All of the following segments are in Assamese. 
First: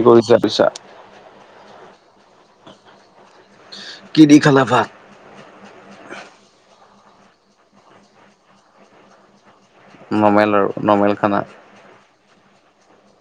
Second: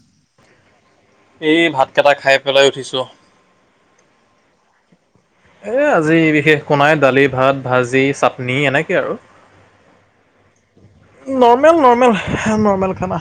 কি কৰিছা পিছে, এই ভাতকেইটা খাই পেলাই উঠিছোঁ। কি দি খালা ভাত, এই আজি বিশেষ একো নাই দালি, ভাত, ভাজি, চাটনি, এনেকে আৰু নৰ্মেল আৰু নৰ্মেল খানা। নৰ্মেল নৰ্মেল নৰ্মেল খানা,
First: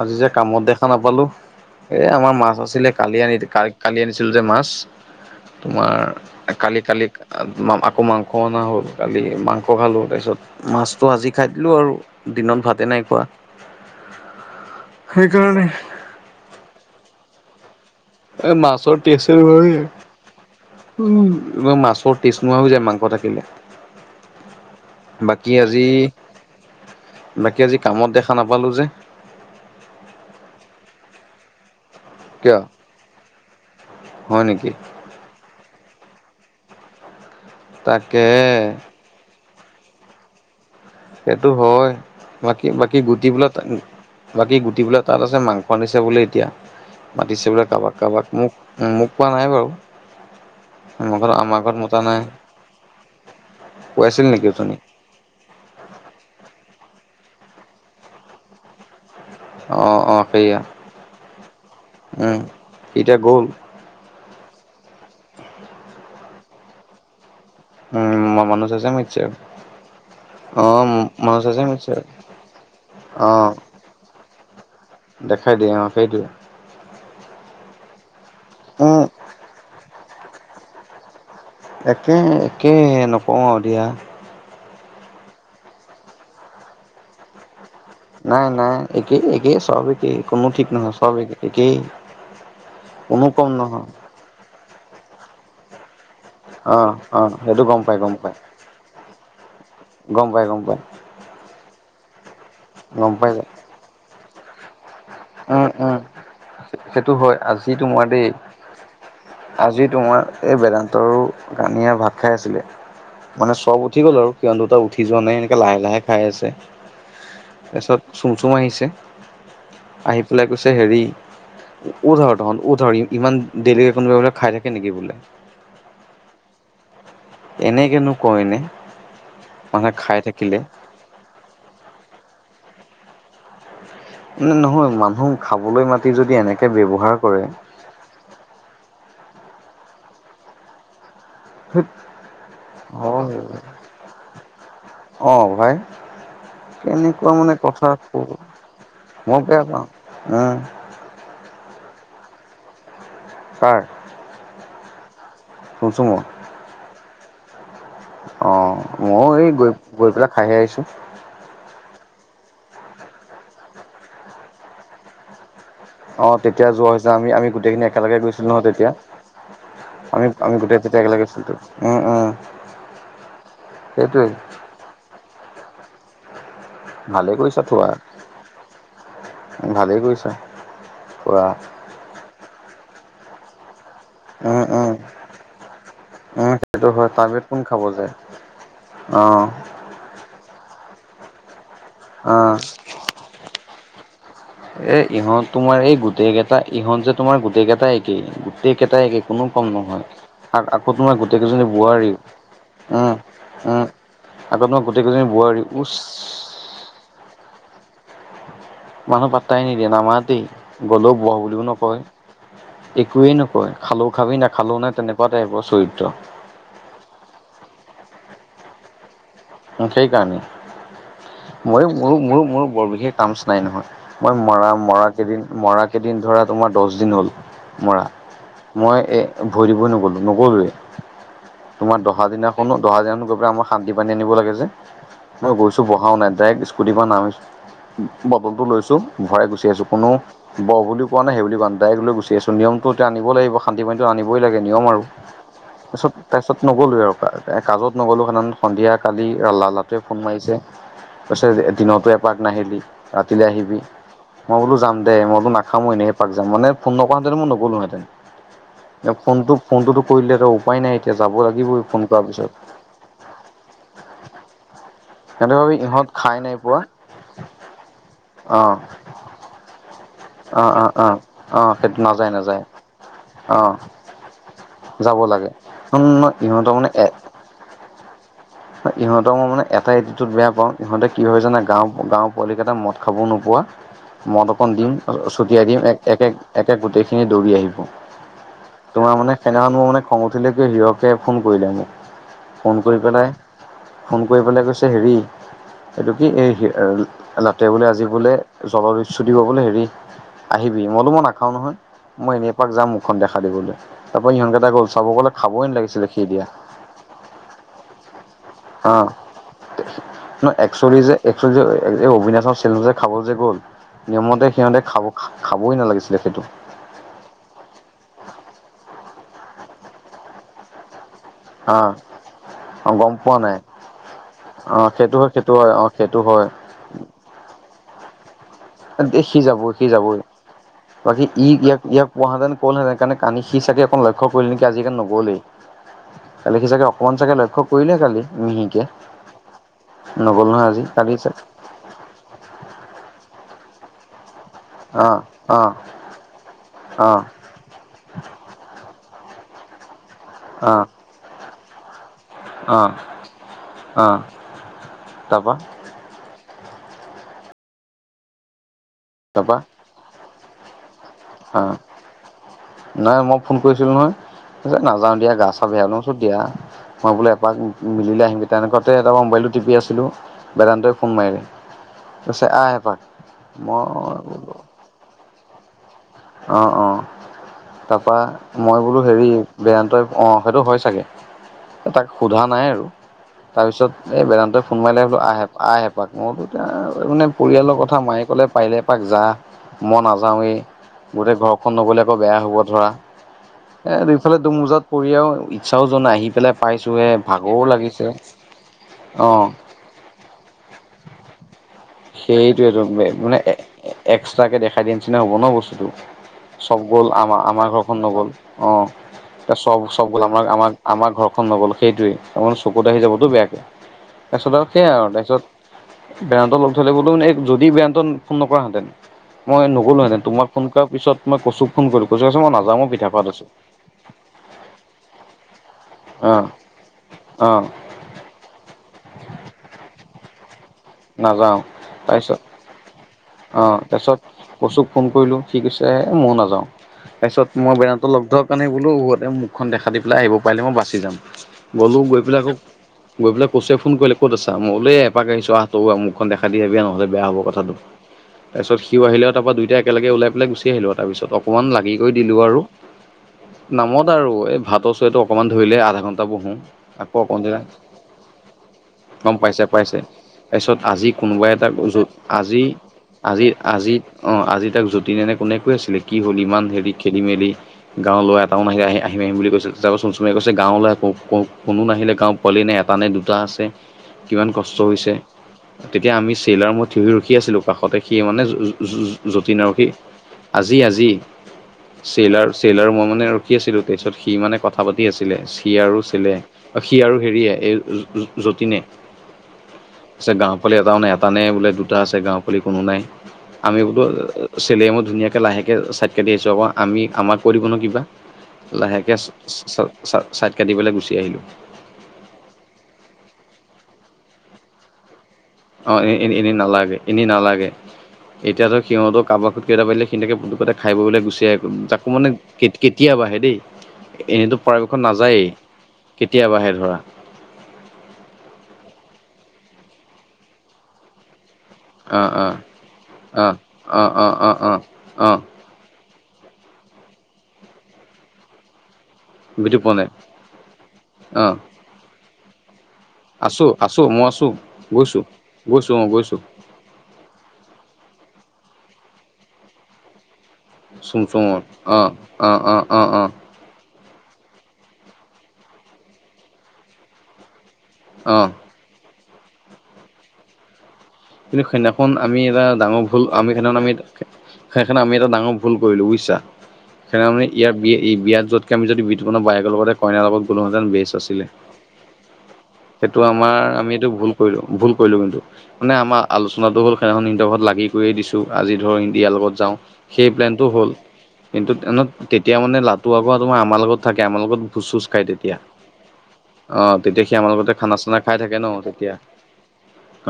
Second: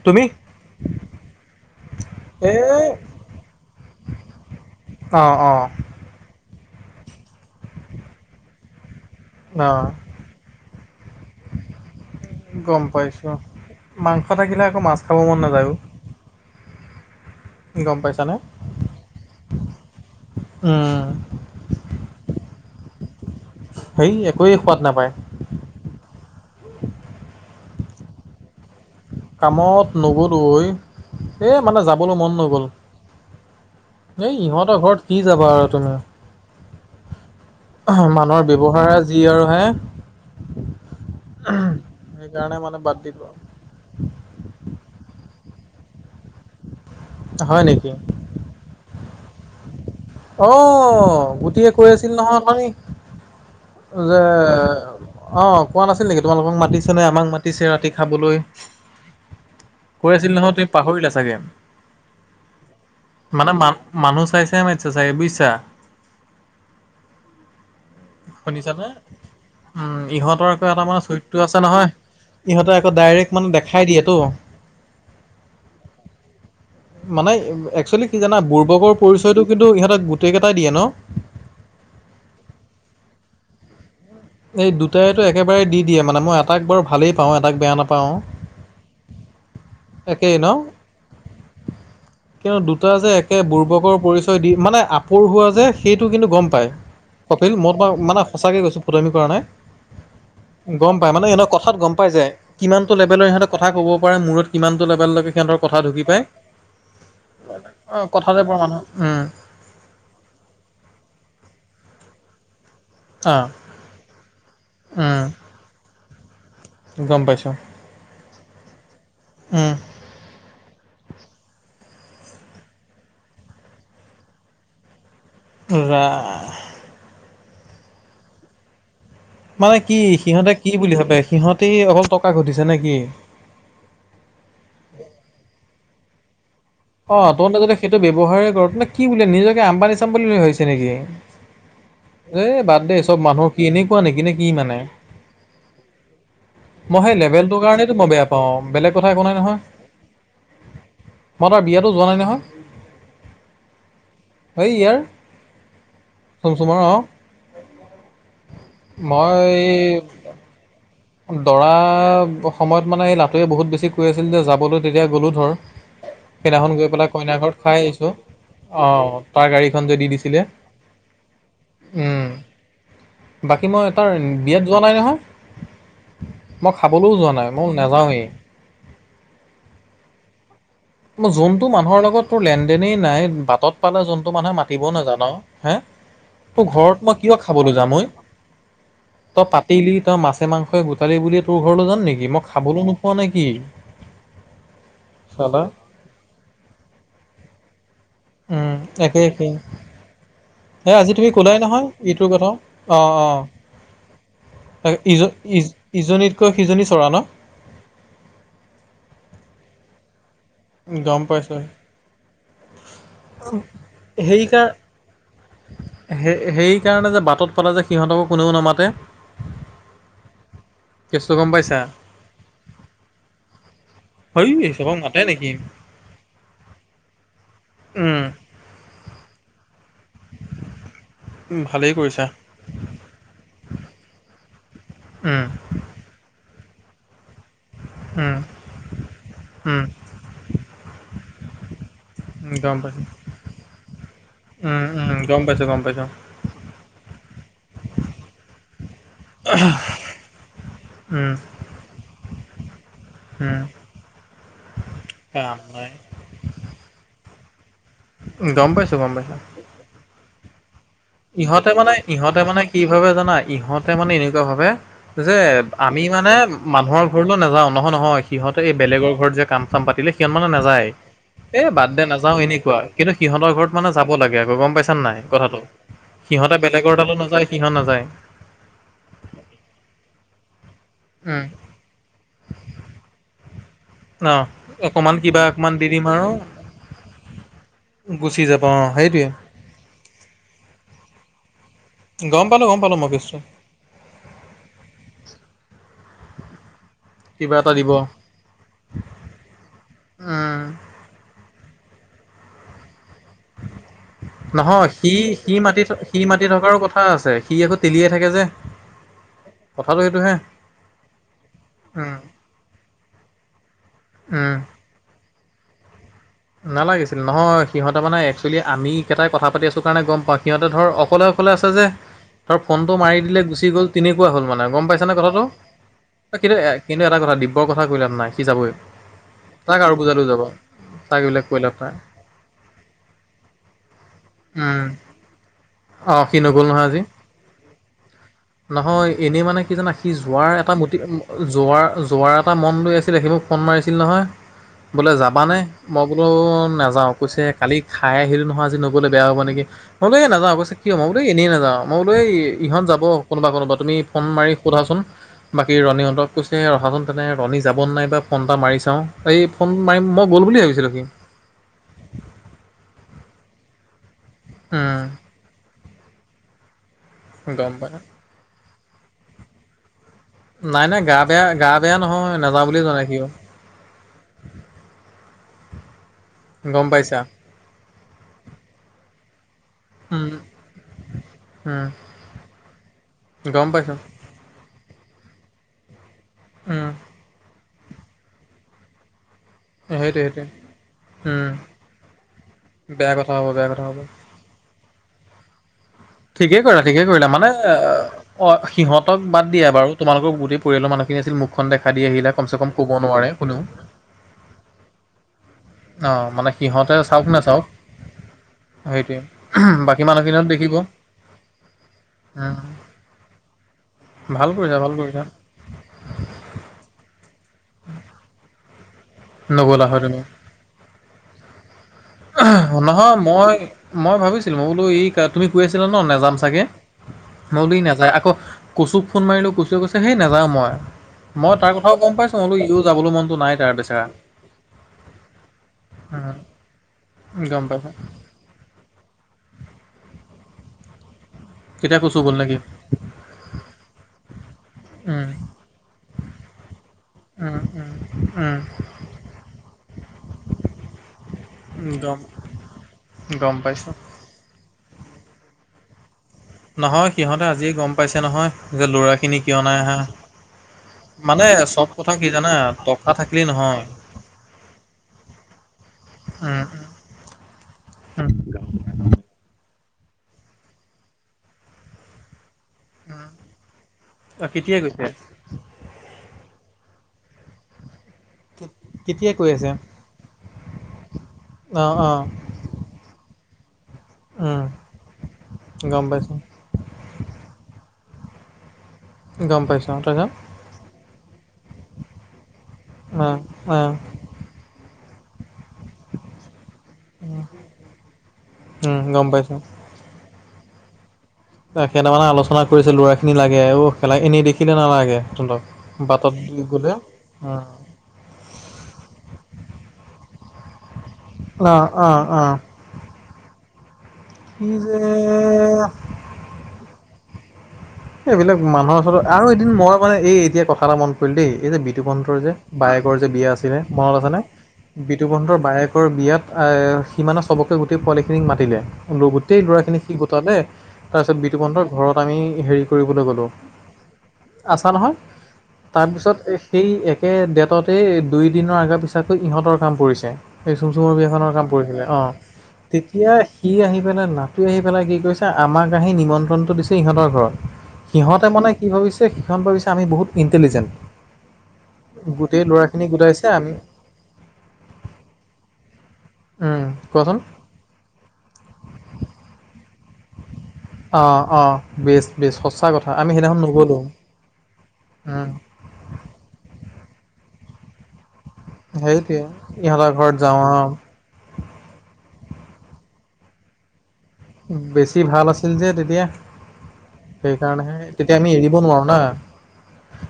আজি তুমি? যে কামত দেখা নাপালো। এ আমাৰ এ মাছ, আছিলে কালি আনি কালি আনিছিলো যে মাছ। অ' অ' তোমাৰ কালি কালি আকৌ মাংস অনা হ'ল, কালি মাংস, অ' খালোঁ তাৰপিছত মাছটো আজি খাই দিলোঁ আৰু দিনত গম ভাতে নাই খোৱা। পাইছোঁ। মাংস থাকিলে আকৌ মাছ খাব মন সেইকাৰণে নাযায়। গম পাইছো। এই মাছৰ টেষ্ট [unintelligible] উম। উ এক মাছৰ টেজ নোহোৱা হৈ যায় মাংস থাকিলে। হেই একোৱেই সোৱাদ নাপায়। বাকী আজি বাকী আজি কামত দেখা নাপালোঁ যে। কামত নগলো অই এই মানে যাবলৈ মন কিয় নগ'ল। এই হয় নেকি? ইহঁতৰ ঘৰত কি যাবা আৰু তুমি। তাকে মানুহৰ ব্যৱহাৰ যি আৰু হে, সেইটো হয়। সেইকাৰণে বাকী মানে বাদ বাকী দিলোঁ গুটিবিলাক। বাকী গুটি বিলাক তাত আছে মাংস আনিছে বোলে এতিয়া। আৰু মাতিছে হয় বোলে নেকি? কাৰোবাক কাৰোবাক মোক মোক পোৱা নাই বাৰু, অ আমাৰ ঘৰত আমাৰ গোটেই ঘৰত কৈ মতা আছিল নাই নহয় এখন কৈ যে, আছিল নেকি অথনি অ কোৱা নাছিল নেকি তোমালোক মাতিছে নে আমাক মাতিছে ৰাতি খাবলৈ, অ কৈ অ আছিল নহয় সেয়া তুমি পাহৰিলা চাগে উম এতিয়া গ'ল মানে মান মানুহ চাইছে মাতিচে চাগে বুজিছা, উম মানুহ চাই শুনিছানে চাই মাতিছে আৰু উম ইহঁতৰ অ আকৌ এটা মান মানুহ চৰিত্ৰ চাই আছে চাই মাতিছে নহয়। আৰু ইহঁতে আকৌ অ ডাইৰেক্ট মানে দেখাই দিয়েতো, দেখাই দিয়ে অ সেইটোৱে, মানে একচুৱেলি কি জানা বুৰ্বকৰ উম পৰিচয়টো কিন্তু ইহঁতে গোটেই কেইটাই দিয়ে ন। একে একে নকওঁ আৰু দিয়া। এই দুটাইতো একেবাৰে দি দিয়ে মানে মই এটাক বাৰু ভালেই পাওঁ এটাক বেয়া নাপাওঁ, নাই নাই একেই একেই চব একেই কোনো ঠিক নহয় চব একেই। কিয় দুটা যে কোনো একে কম নহয় বুৰ্বকৰ পৰিচয় দি মানে আপোৰ হোৱা যে। সেইটো কিন্তু গম পায় অ অ কপিল সেইটো মোৰ গম পৰা পাই গম মানে পাই সঁচাকৈ কৈছো। কৰা নাই গম পাই মানে এনে কথাত গম পাই যায়। কিমানটো গম লেভেলৰ পাই ইহঁতে যায় কথা ক'ব পাৰে মূৰত কিমানটো লেভেললৈকে সিহঁতৰ উম কথা উম ঢুকি পায়। সেইটো হয় আজি অ তোমাৰ দেই কথা টাইপৰ মানুহ উম। আজি তোমাৰ এই বেদান্তৰো কানিয়া ভাত খাই আছিলে। অ মানে চব উঠি গ'ল আৰু সিহঁত দুটা উঠি উম যোৱা নাই, এনেকে লাহে লাহে খাই আছে গম পাইছোঁ তাৰপিছত চুম চুম আহিছে। উম, আহি পেলাই কৈছে হেৰি উঠ আৰু তহঁত উঠ আৰু ইমান দেৰিলৈকে কোনোবাই বোলে খাই থাকে নেকি বোলে ৰা এনেকেনো কৈয় নে- মানে কি সিহঁতে কি বুলি ভাবে, সিহতে অকল টকা ঘটিছে নে কি? উমম নহয়, মানুহ খাবলৈ মাতি যদি এনে অ তহতে যদি সেইটো ব্যৱহাৰেই কৰ ত কি বুলি নিজকে আম্বানি চাম্বানি বুলি ভাবিছে নেকি এ বাদ দে চব হয় মানুহৰ কি এনেকুৱা নেকি নে কি মানে। অ ভাই মই সেই কেনেকুৱা মানে লেবেলটোৰ কথা কাৰণেটো মই বেয়া পাও, বেলেগ কথা একো নাই মই নহয় বেয়া পাওঁ উম। মই তাৰ বিয়াটো যোৱা নাই নহয় কাৰ? সেই ইয়াৰ। ফুংচুমৰ? ফুংচুমৰ অঁ। অ মইয়ো এই গৈ -গৈ পেলাই খাইহে আহিছো। দৰা সময়ত মানে এই লাটুৱে বহুত বেছি কৈ আছিল যে, যাবলৈ তেতিয়া গ'লোঁ ধৰ অ তেতিয়া সেইদিনাখন গৈ যোৱা হৈছে পেলাই আমি- কইনা আমি ঘৰত খাই গোটেইখিনি আহিছোঁ একেলগে গৈছিলো নহয় অ তেতিয়া, তাৰ গাড়ীখন যে দি আমি দিছিলে -আমি গোটেই তেতিয়া একেলগে উম উম। বাকী মই তাৰ সেইটোৱে বিয়াত যোৱা নাই নহয় মই খাবলৈও ভালে যোৱা নাই কৰিছা মই থোৱা নাযাওঁৱেই। ভালেই কৰিছ। যোনটো মানুহৰ লগত তোৰ লেন-দেনেই নাই বাটত- পালে যোনটো মানুহে উম উম মাতিবও নাজান হে, উম তোৰ সেইটো হয় ঘৰত মই কিয় তাৰপিছত কোন খাবলৈ খাব যাম অই যায় অ তই পাতিলি তই মাছে মাংসই গোটালি বুলি তোৰ ঘৰলৈ যাম নেকি, অ মই খাবলৈ নোপোৱা নেকি? এ ইহঁত তোমাৰ এই গোটেই কেইটা ইহঁত যে তোমাৰ গোটেই কেইটাই এ কেই গোটেই কেইটাই একে কোনো কম নহয় আৰু আকৌ তোমাৰ গোটেই কেইজনী বোৱাৰীও। অঁ অঁ, তোমাৰ ইজ গোটেইকেইজনী বোৱাৰী উচ -ইজ-ইজনীতকৈ সিজনী চৰা ন? মানুহ পাত্তাই নিদিয়ে নামাতেই গ'লেও গম বহ পাইছো বুলিও নকয়, একোৱেই নকয়, খালেও খাবি সেই কাৰ নাখালেও নাই তেনেকে প চু [unintelligible] সেই সেইকাৰণে যে বাটত পালে যে সিহঁতকো কোনেও নামাতে সেই কাৰণে, কেছটো গম পাইছা মইয়ো মোৰো মোৰো মোৰো বৰ বিশেষ ট্ৰামচ নাই নহয়। মই হয় মৰা চবক মৰা মাতে কেইদিন নেকি মৰা কেইদিন ধৰা তোমাৰ দশ দিন হ'ল। মৰা উম। মই এই ভৰি দিবই নগলোঁ নগলোৱেই, ভালেই তোমাৰ কৰিছা দহা দিনা- কোন দহাদিনাখন গৈ পেলাই আমাৰ শান্তি পানী আনিব লাগে যে, উম মই গৈছো বহাও নাই, ডাইৰেক্ট স্কুটিৰ পৰা নামিছো, উম বটলটো লৈছোঁ, ভৰাই গুচি উম আহিছোঁ। কোনো বহ বুলি কোৱা নাই, সেই বুলি কোৱা ডাইৰেক্ট লৈ গুচি - দেচোন গম নিয়মটো পাইছো এতিয়া আনিবই লাগিব শান্তি পানীটো আনিবই লাগে উম নিয়ম আৰু, উম গম পাইছো গম পাইছো তাৰপিছত তাৰপিছত নগলোৱে আৰু কাজত নগ'লো সাধান- সন্ধিয়া কালি লালাটোৱে ফোন মাৰিছে, উম কৈছে যে দিনতো এপাক নাহিলি ৰাতিলে উম আহিবি, মই বোলো যাম দে মই বোলো কাম নাখামো নাই এনে - যাম, মানে ফোন নকৰা হেতেন মই নগ'লো হেতেন, গম পাইছো গম পাইছো ফোনটো ফোনটোতো কৰিলেহ উপায় নাই। এতিয়া যাব ইহঁতে লাগিবই মানে ফোন কৰাৰ ইহঁতে পিছত মানে কি ভাবে জানা ইহঁতে মানে এনেকুৱা ভাৱে- যে সিহঁতে ভাবি আমি ইহঁত মানে খাই নাই পোৱা মানুহৰ ঘৰলৈ নাযাও, নহয় নহয় অ সিহঁতে এই বেলেগৰ ঘৰত যে কাম সকাম পাতিলে সিহঁত মানে অ অ নাযায়। অ অ এ সেইটো বাদদে নাযায় নাযাও নাযায় এনেকুৱা, কিন্তু সিহঁতৰ অ ঘৰত মানে যাব লাগে আকৌ গম পাইছ নে যাব নাই লাগে কথাটো সিহঁতে বেলেগৰ তালো নাযায় সিহঁত নাযায়। ইহঁতক মই মানে এটাই এতিটিউড বেয়া পাওঁ, ইহঁতে কি হয় উম, জানা গাও গাও পোৱালিকেইটা মদ খাবও নোপোৱা, অ, মদ অকণ দিম অকমান কিবা ছটিয়াই অকমান দিম দি এক এক আৰু একে গোটেইখিনি দৌৰি আহিব। গুচি যাব অ তোমাৰ সেইটোৱে। মানে সেইদিনাখন মোৰ মানে খং উঠিলে কি, হিৰকে ফোন কৰিলে মোক। গম পালো, ফোন গম পালো, কৰি মই পেলাই কেচটো। ফোন কৰি পেলে কৈছে হেৰি, এইটো কি এই হে কিবা নাতে এটা বোলে দিব আজি বোলে, জলবিচ্যুদি দিব বোলে হেৰি উম, আহিবি। মই তোমা মই নাখাও নহয়। মই এনে এপাক যাম মুখখন দেখা দিবলে। নহয় সি সি মাতি সি মাতি থকাৰো কথা আছে, সি আকৌ তেলিয়াই থাকে যে। অ'। কথাটো সেইটোহে। ন একচোলি যে, একচোলি যে এ উম, অবিনাশৰ চেলো যে খাবলে যে গ'ল নিয়মমতে উম। সিহতে খাব খাবই নালাগিছিলে সেটো নালাগিছিল। নহয়, সিহঁতে মানে একচোৱেলি আমি কেইটাই কথা পাতি আছোঁ কাৰণে গম পাওঁ সিহঁতে ধৰ অকলে অকলে আছে হা যে। তৰ ফোনটো গম মাৰি পোৱা দিলে নাই গুচি গ'ল তেনেকুৱা হল মানে অ গম পাইছা নে সেইটো হয় কথাটো। সেইটো হয় অ সেইটো হয় কিন্তু এ কিন্তু এটা কথা, দিব্যৰ কথা কৈ লাভ নাই। সি যাবই এ সি যাব, তাক সি আৰু যাবই। বুজালেও যাব। তাক আজি এইবিলাক কৈ লাভ নাই ই-ইয়াক-ইয়াক কোৱাহেতেন কলহেঁতেন কাৰণে কালি সি চাগে অকণ লক্ষ্য কৰিল নেকি উম, আজি কাৰনে নগ'লেই। অ', সি কালি নগল চাগে নহয় আজি। অকণমান চাগে লক্ষ্য কৰিলে কালি মিহিকে নহয়, এনেই মানে কি জানা সি নগ'ল যোৱাৰ নহয় এটা আজি মটি, কালি চাগে জোৱাৰ জো যোৱাৰ এটা মন লই আছিলে, সি মোক ফন মাৰিছিল নহয় অ বোলে যাবানে। অ মই বোলো অ নাযাওঁ, কৈছে কালি খাই আহিলোঁ নহয় আজি নগলে বেয়া হ'ব নিকি। মই বোলো এ নাযাও, অ কছে কিয়? মই বোলো এনেই নাযাওঁ। মই বোলো এই অ ইহঁত যাব কোনোবা কোনোবা তুমি অ ফ'ন মাৰি সোধাচোন তাৰপা বাকী ৰণীহঁতক। কৈছে ৰখাচোন তেনে ৰণী যাব নে নাই বা ফ'ন এটা মাৰি চাওঁ, এই ফ'ন মাৰিম মই গ'ল বুলি ভাবিছিলোঁ সি। হা', নাই মই ফোন কৰিছিলো নহয়, কৈছে উম, নাযাও দিয়া গা-চা বেয়া ন। দিয়া। মই বোলে এপাক গম পাই মিলিলে আহিম কে তেনেকুৱাতে তাপা মোবাইলটো টিপি আছিলো নাই বেদান্তই নাই ফোন গা মাৰিলে, বেয়া গা বেয়া নহয় কৈছে নাযাওঁ আহ বুলিয়ে এপাক, জনাই সি মই অ বোলো অ', গম অ', পাইছা তাপা মই বোলো হেৰি বেদান্তই উম, অ', সেইটো হয় চাগে। উম, তাক সোধা নাই আৰু, গম তাৰছত পাইছোঁ এই বেদান্তই ফোন মাৰিলে বোলো আহে এপা-আহ এপাক মই বোলো এতি উম'। মানে পৰিয়ালৰ কথা মায়ে ক'লে পাৰিলে এপাক যা, মই সেইটোৱে সেইটোৱে নাযাওঁৱেই। গোটেই উম, ঘৰখন নগ'লে আকৌ বেয়া হ'ব ধৰা। বেয়া কথা হ'ব বেয়া কথা এ হ'ব দুফালে দুমোজাত পৰি আৰু ই ছাওজন আহি পেলাই ঠিকে কৰিলা, ঠিকে পাইছোহে কৰিলা, মানে ভাগৰো লাগিছে অ অ সিহতক বাদ দিয়া বাৰু তোমালোকৰ গোটেই পৰিয়ালৰ মানুহখিনি আছিল মুখখন দেখা দি আহিলে কমচে-কম ক'ব নোৱাৰে কোনেও। একস্টাকে দেখাই দিয়া নিচিনা হ'ব ন বস্তু অ মানে চব সিহঁতে গ'ল চাওক নাচাওক আমা-আমাৰ ঘৰখন নগ'ল। অ', সেইটোৱে এ চব বাকী চব গ'ল আমাৰ মানুহখিনিয়ত আমাক দেখিব আমাৰ ঘৰখন নগ'ল সেইটোৱেই, তাৰ মানে উম, চকুত আহি যাবতো বেয়াকে। ভাল তাৰছত আৰু কৰিছা ভাল সেয়াই আৰু কৰিছা তাৰছত বেদান্তই লগ ধৰিলে গলো, এ যদি বেদান্তই ফ'ন নকৰাহেতেন, মই নগ'লা হয় নগলোহেঁতেন। তোমাক ফোন কৰা পিছত মই কচুক ফোন কইলো আহ নহয় মই মই ভাবিছিলো মই বোলো ই কা তুমি কৈ আছিলা ন নেযাম অঁ চাগে, মই অঁ বোলো ই নাযায় আকৌ কচুক ফোন মাৰিলো কচুৱে কৈছে সেই নযাওঁ মই। মই নাযাওঁ তাৰ কথাও গম পাইছো মোলো ইও যাবলৈ মন অ', তাৰছত কচুক ফোন কৰিলোঁ সি কৈছে, এ উম, ময়ো নাযাওঁ। গম তাৰছত মই পাইছোঁ বেদান্ত লগ ধৰা কাৰণে গলো, যাতে মুখখন দেখা দি পেলাই আহিব পাৰিলে মই বাচি যাম। তেতিয়া গ'লোঁ, কচু গৈ গ'ল পেলাই আকৌ নেকি গৈ পেলাই কছোয়ে ফোন কৰিলে, ক'ত আছা? মই বোলে এ উম। এপাক আহিছো আহ তয়ো আহ, মুখখন দেখা দিয়ে আহিবি আ নহ'লে বেয়া হব উম, কথাটো। উম, উম, তাৰপিছত সিও আহিলে আও তাৰ পৰা দুইটা একেলগে ওলাই পেলাই গুচি আহিলো তাৰপিছত অকমান উম, লাগি গম কৰি দিলো আৰু। গম পাই নামত আৰু এই ভাতৰ চৰিয়াটো অকমান ধৰিলে আধা ঘণ্টা বহোঁ। নহয় আকৌ অকণ সিহঁতে দেৰি আজিয়ে গম পাইছে নহয়, যে গম ল'ৰাখিনি কিয় পাইছে নাই পাইছে আহা? তাৰপিছত আজি কোনোবা মানে এটা চব কথা কি জানা আজি ট আজি আজি অ আজি তাক যতীন এনে কোনে কৈ আছিলে কি হলি উম, ইমান হেৰি খেলি মেলি গাঁও উম, লৰা এটাও নাহিলে আহি আহিম আহিম বুলি কৈছিল চাবাচোন চুমে কৈছে গাঁও লৰাই কো কো কোনো নাহিলে গাঁও পোৱালি নে এ পানে উম, দুটা আছে, কিমান অ', কষ্ট কেতিয়া কৈছে? হৈছে তেতিয়া আমি চেইলাৰ মই থিয় ৰখি আছিলোঁ। কাষতে সি মানে য য য য কেতিয়া কৈ যতীন আছে? আৰু সি আজি আজি। অ', অ', চেইলাৰ - চেইলাৰ মই মানে ৰখি আছিলোঁ তাৰপিছত সি মানে উম, কথা পাতি আছিলে, সি আৰু গম চেলে। পাইছোঁ, সি আৰু হেৰিয়ে এই য য য যতীনে। গম পাইছোঁ অ তাৰপিছত? পোৱালি এটাও নাই, এটা নাই বোলে দুটা আছে গাঁও পোৱালি কোনো নাই, অ', আমি অ', বোলো আ আ চেলে মই ধুনীয়াকে লাহেকে ছাইড কাটি আহিছোঁ আক আমি আমাক কৈ দিব ন কিবা? উম, লাহেকে গম পাইছোঁ। ছা ছা ছাইট কাটিবলৈ গুচি আহিলোঁ। এ সেনা মানে আলোচনা কৰিছিলোঁ ল'ৰাখিনি লাগে অ খেলা এনেই দেখিলে নালাগে তহঁতক। অ এ এ বাটত এনে গ'লে নালাগে, এনে নালাগে। অ', এতিয়া ধৰ সিহঁতৰ কাবাক কেতা বাজিলে সেনটাকে দুকাতে খাই বৈ বুলে গুচিয়াই পাম অ', যাকো অ', মানে অ', কেত কেতিয়াবাহে দেই, এনেইতো কি পৰাপক্ষত নাযায়েই যে কেতিয়াবাহে ধৰা। সেইবিলাক মানুহৰ ওচৰত আৰু এদিন মই আক মানে এই এতিয়া কথা এটা মন পৰিল দেই এই যে বি অ বিতুপন্তৰ অ যে বায়েকৰ যে বিয়া অ', আছিলে অ', মনত অ', আছেনে? অ', অ', অ', বিতুপন্তৰ বায়েক কৰ বিয়াত আহ সিমানে চবকে গোটেই পোৱালিখিনিক মাতিলে গোটেই বুজি পোৱা ল'ৰাখিনি নাই সি গোটালে তাৰপিছত অ', বিতুপন্তৰ ঘৰত আমি হেৰি কৰিবলৈ গ'লো, আছো আছো মই আছো আছা নহয় গৈছো গৈছো অ', গৈছো তাৰপিছত এই সেই একে ডেটতেই দুই দিনৰ আগে পিছাকৈ ইহঁতৰ কাম পৰিছে। এই চুম চুমৰ বিয়াখনৰ চুমচুমত কাম কৰিছিলে অ অ', অ', অ', তেতিয়া কি আহি পেলাই নাটোৱে আহি পেলাই কি কৰিছে আমাক আহি নিমন্ত্ৰণটো দিছে ইহঁতৰ ঘৰত। অ', সিহঁতে মানে কি ভাবিছে সিহঁত ভাবিছে আমি বহুত ইণ্টেলিজেণ্ট। কিন্তু সেইদিনাখন আমি গোটেই এটা ডাঙৰ ল'ৰাখিনি ভুল গোটাইছে আমি সেনাখন আমি তাকে সেইকাৰনে আমি এটা ডাঙৰ ভুল কৰিলো বুজিছা? ওম সেইদিনা কোৱাচোন? মানে ইয়াৰ বি এই বিয়াত যোৱাতকে আমি বিতুপনৰ বায়েকৰ লগতে কইনাৰ লগত কোলোহেতেন বেচ অ আছিলে, অ বেচ বেচ সঁচা কথা সেইটো আমি সেইদিনাখন আমাৰ আমি নগ'লো। এইটো ভুল কৰিলো ভুল কৰিলো কিন্তু উম মানে আমাৰ আলোচনাটো হ'ল সেইদিনাখন নিনহেতৰ ঘৰত লাগি কৈয়ে দিছোঁ, আজি ধৰক ইণ্ডিয়াৰ সেইটোৱে লগত ইহঁতৰ যাওঁ সেই ঘৰত যাওঁ প্লেনটো অ। হ'ল কিন্তু ট্ৰেইনত তেতিয়া মানে লাটো আগৌ তোমাৰ আমাৰ লগত থাকে আমাৰ লগত ভোজ - চোজ বেছি খায় ভাল তেতিয়া। আছিল যে তেতিয়া অ তেতিয়া সি আমাৰ লগতে খানা সেইকাৰণেহে - চানা খাই তেতিয়া আমি থাকে ন এৰিব নোৱাৰো তেতিয়া, না।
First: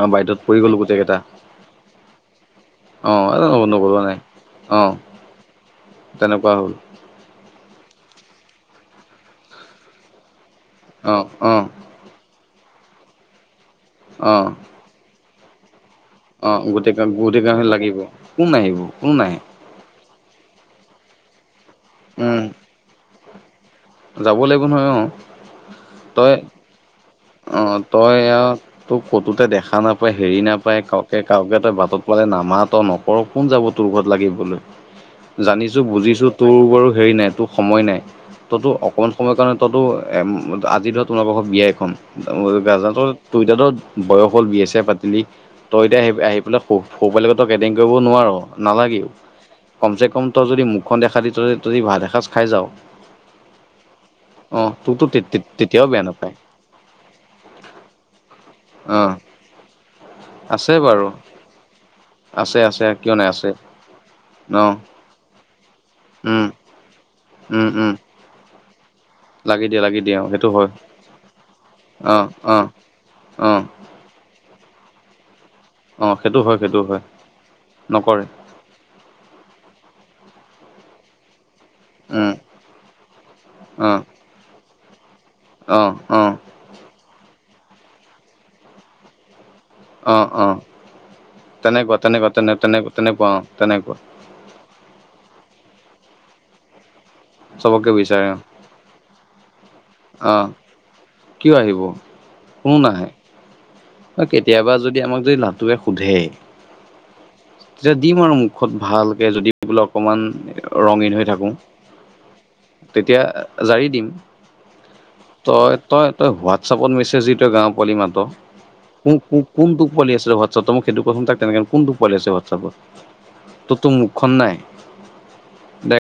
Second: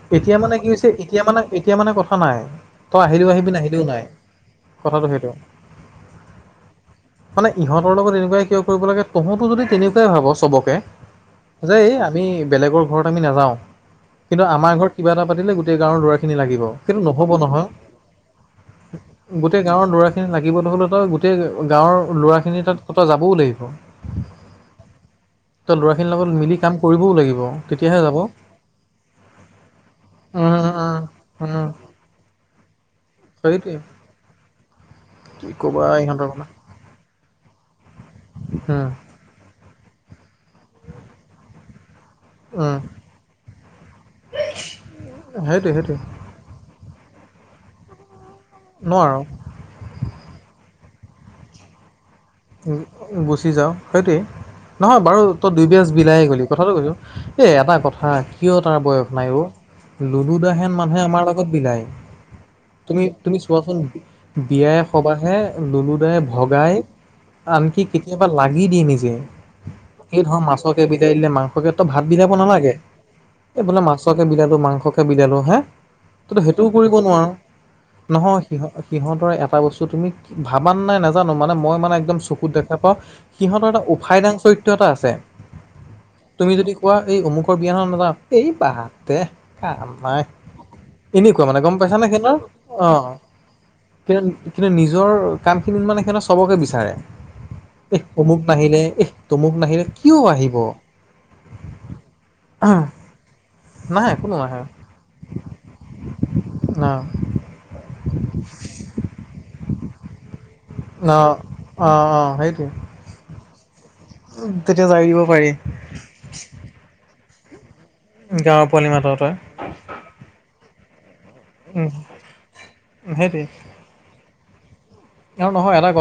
অ এতিয়া বাইদেউত মানে পৰি কি গ'লো হৈছে গোটেই কেইটা। এতিয়া মানে এতিয়া মানে কথা নাই। তই আহিলেও আহিবি অ' নাহিলেও নগলোৱা নাই। অ' কথাটো সেইটো। তেনেকুৱা হ'ল। মানে ইহতৰ লগত এনেকুৱাই কিয় কৰিব লাগে, তহতো যদি তেনেকুৱাই ভাব চবক পে অ' অ' যে এই আমি বেলেগৰ ঘৰত আমি নাযাওঁ কিন্তু অ' আমাৰ ঘৰত কিবা এটা পাতিলে গোটেই গাঁৱৰ ল'ৰাখিনি অ' লাগিব গোটেই সেইটো নহ'ব গোটেই গাঁওখন নহয়। লাগিব কোন আহিব কোন নাহে গোটেই গাঁৱৰ ল'ৰাখিনি লাগিবলৈ হ'লে তই গোটেই গাঁৱৰ উম। ল'ৰাখিনি তাত ত যাবও লাগিব। যাব লাগিব নহয় অ। তই ল'ৰাখিনিৰ লগত তই মিলি কাম কৰিবও লাগিব অ তেতিয়াহে তই যাব ইয়াততো কতোতে দেখা না পই হেৰি উম নাপায় উম কাওকে কাওকে উম তই বাটত পালে নামাত, নকৰ, কোন যাব সেইটোৱে তোৰ ঘৰত লাগিবলৈ? কি জানিছোঁ ক'বা ইহঁতৰ বুজিছোঁ কথা তোৰ বাৰু হেৰি নাই তোৰ সময় নাই ততো উম অকণ সময়ৰ কাৰণে ত'তো আজি ধৰ তোমালোকৰ ঘৰত বিয়া এখন উম গাজাৰতো তই এতিয়াতো বয়স হ'ল বিয়া চিয়া পাতিলি সেইটোৱে তই সেইটোৱে এতিয়া আহি আহি পেলাই স সৰু পোৱালিহতক এডিং কৰিব নোৱাৰ নালাগেও। নোৱাৰো কমচে কম তই যদি মুখখন দেখা দি তই তই ভাত এসাঁজ খাই যাওঁ উম গুচি যাওঁ সেইটোৱেই, অ নহয় তোকতো বাৰু তই তেতিয়াও দুইবিয়াজ বেয়া বিলায়ে নাপায় গ'লি কথাটো কৈছো এই এটা কথা কিয় তাৰ বয়স নাই অ' লুলুদা সেন আছে মানুহে বাৰু আমাৰ লগত বিলায় আছে আছে তুমি, কিয় নাই তুমি আছে চোৱাচোন অ বিয়াই সবাহে লুলু দাই উম ভগাই উম আনকি উম কেতিয়াবা লাগি দিয়ে নিজে। লাগি দিয়ে লাগি দিয়ে সেই অ ধৰ সেইটো হয় মাছকে বিজাই দিলে মাংসকে তই ভাত অ বিলাব অ নালাগে অ এই বোলে মাছ কে বিলালো মাংসকে বিলালো হে অ সেইটো তইতো হয় সেইটোও সেইটো কৰিব হয় নোৱাৰ নকৰে নহয় সিহ সহঁতৰে এটা বস্তু তুমি ভাবা নে নাই নাজানো, মানে মই মানে একদম উম চকুত দেখা পাওঁ সিহঁতৰ এটা অ', উফাই দাং চৰিত্ৰ এটা আছে। অ অ। তুমি যদি কোৱা এই অমুখৰ বিয়াখন নাযাওঁ এই বাদ দে কাম নাই। অ', অ', এনেকোৱা মানে গম তেনেকুৱা পাইছা নে সেত তেনেকুৱা তেনে তেনে অ তেনেকুৱা অ', তেনেকুৱা কিন্তু কিন্তু নিজৰ কামখিনিত মানে সিহঁতে চবকে বিচাৰে। চবকে এহ বিচাৰে অ', অমুক নাহিলে এহ তমুক নাহিলে। কিয় অ', আহিব কিয় আহিব আহ অ কেতিয়াবা যদি আমাক যদি লাটুৱে সোধে অ', তেতিয়া দিম আৰু মুখত ভালকে যদি বোলে অকমান ৰঙীন হৈ অহ! থাকোঁ অ অ সেইটোৱেই। তেতিয়া জাৰি দিম। তেতিয়া জাৰি দিব পাৰি। তই তই তই, হোৱাটছআপত মেছেজ দি তই গাঁওৰ পোৱালি মাত গাঁৱৰ পোৱালি কো মাতৰ তই, কো কোনটো পোৱালি আছে হোৱাটছএপত তই মোক সেইটো ক চোন তাক তেনেকে উম, কোনটো পোৱালি আছে হোৱাটছআপত। সেইটোৱে। তো মুখখন নাই। আৰু নহয় এটা ক দে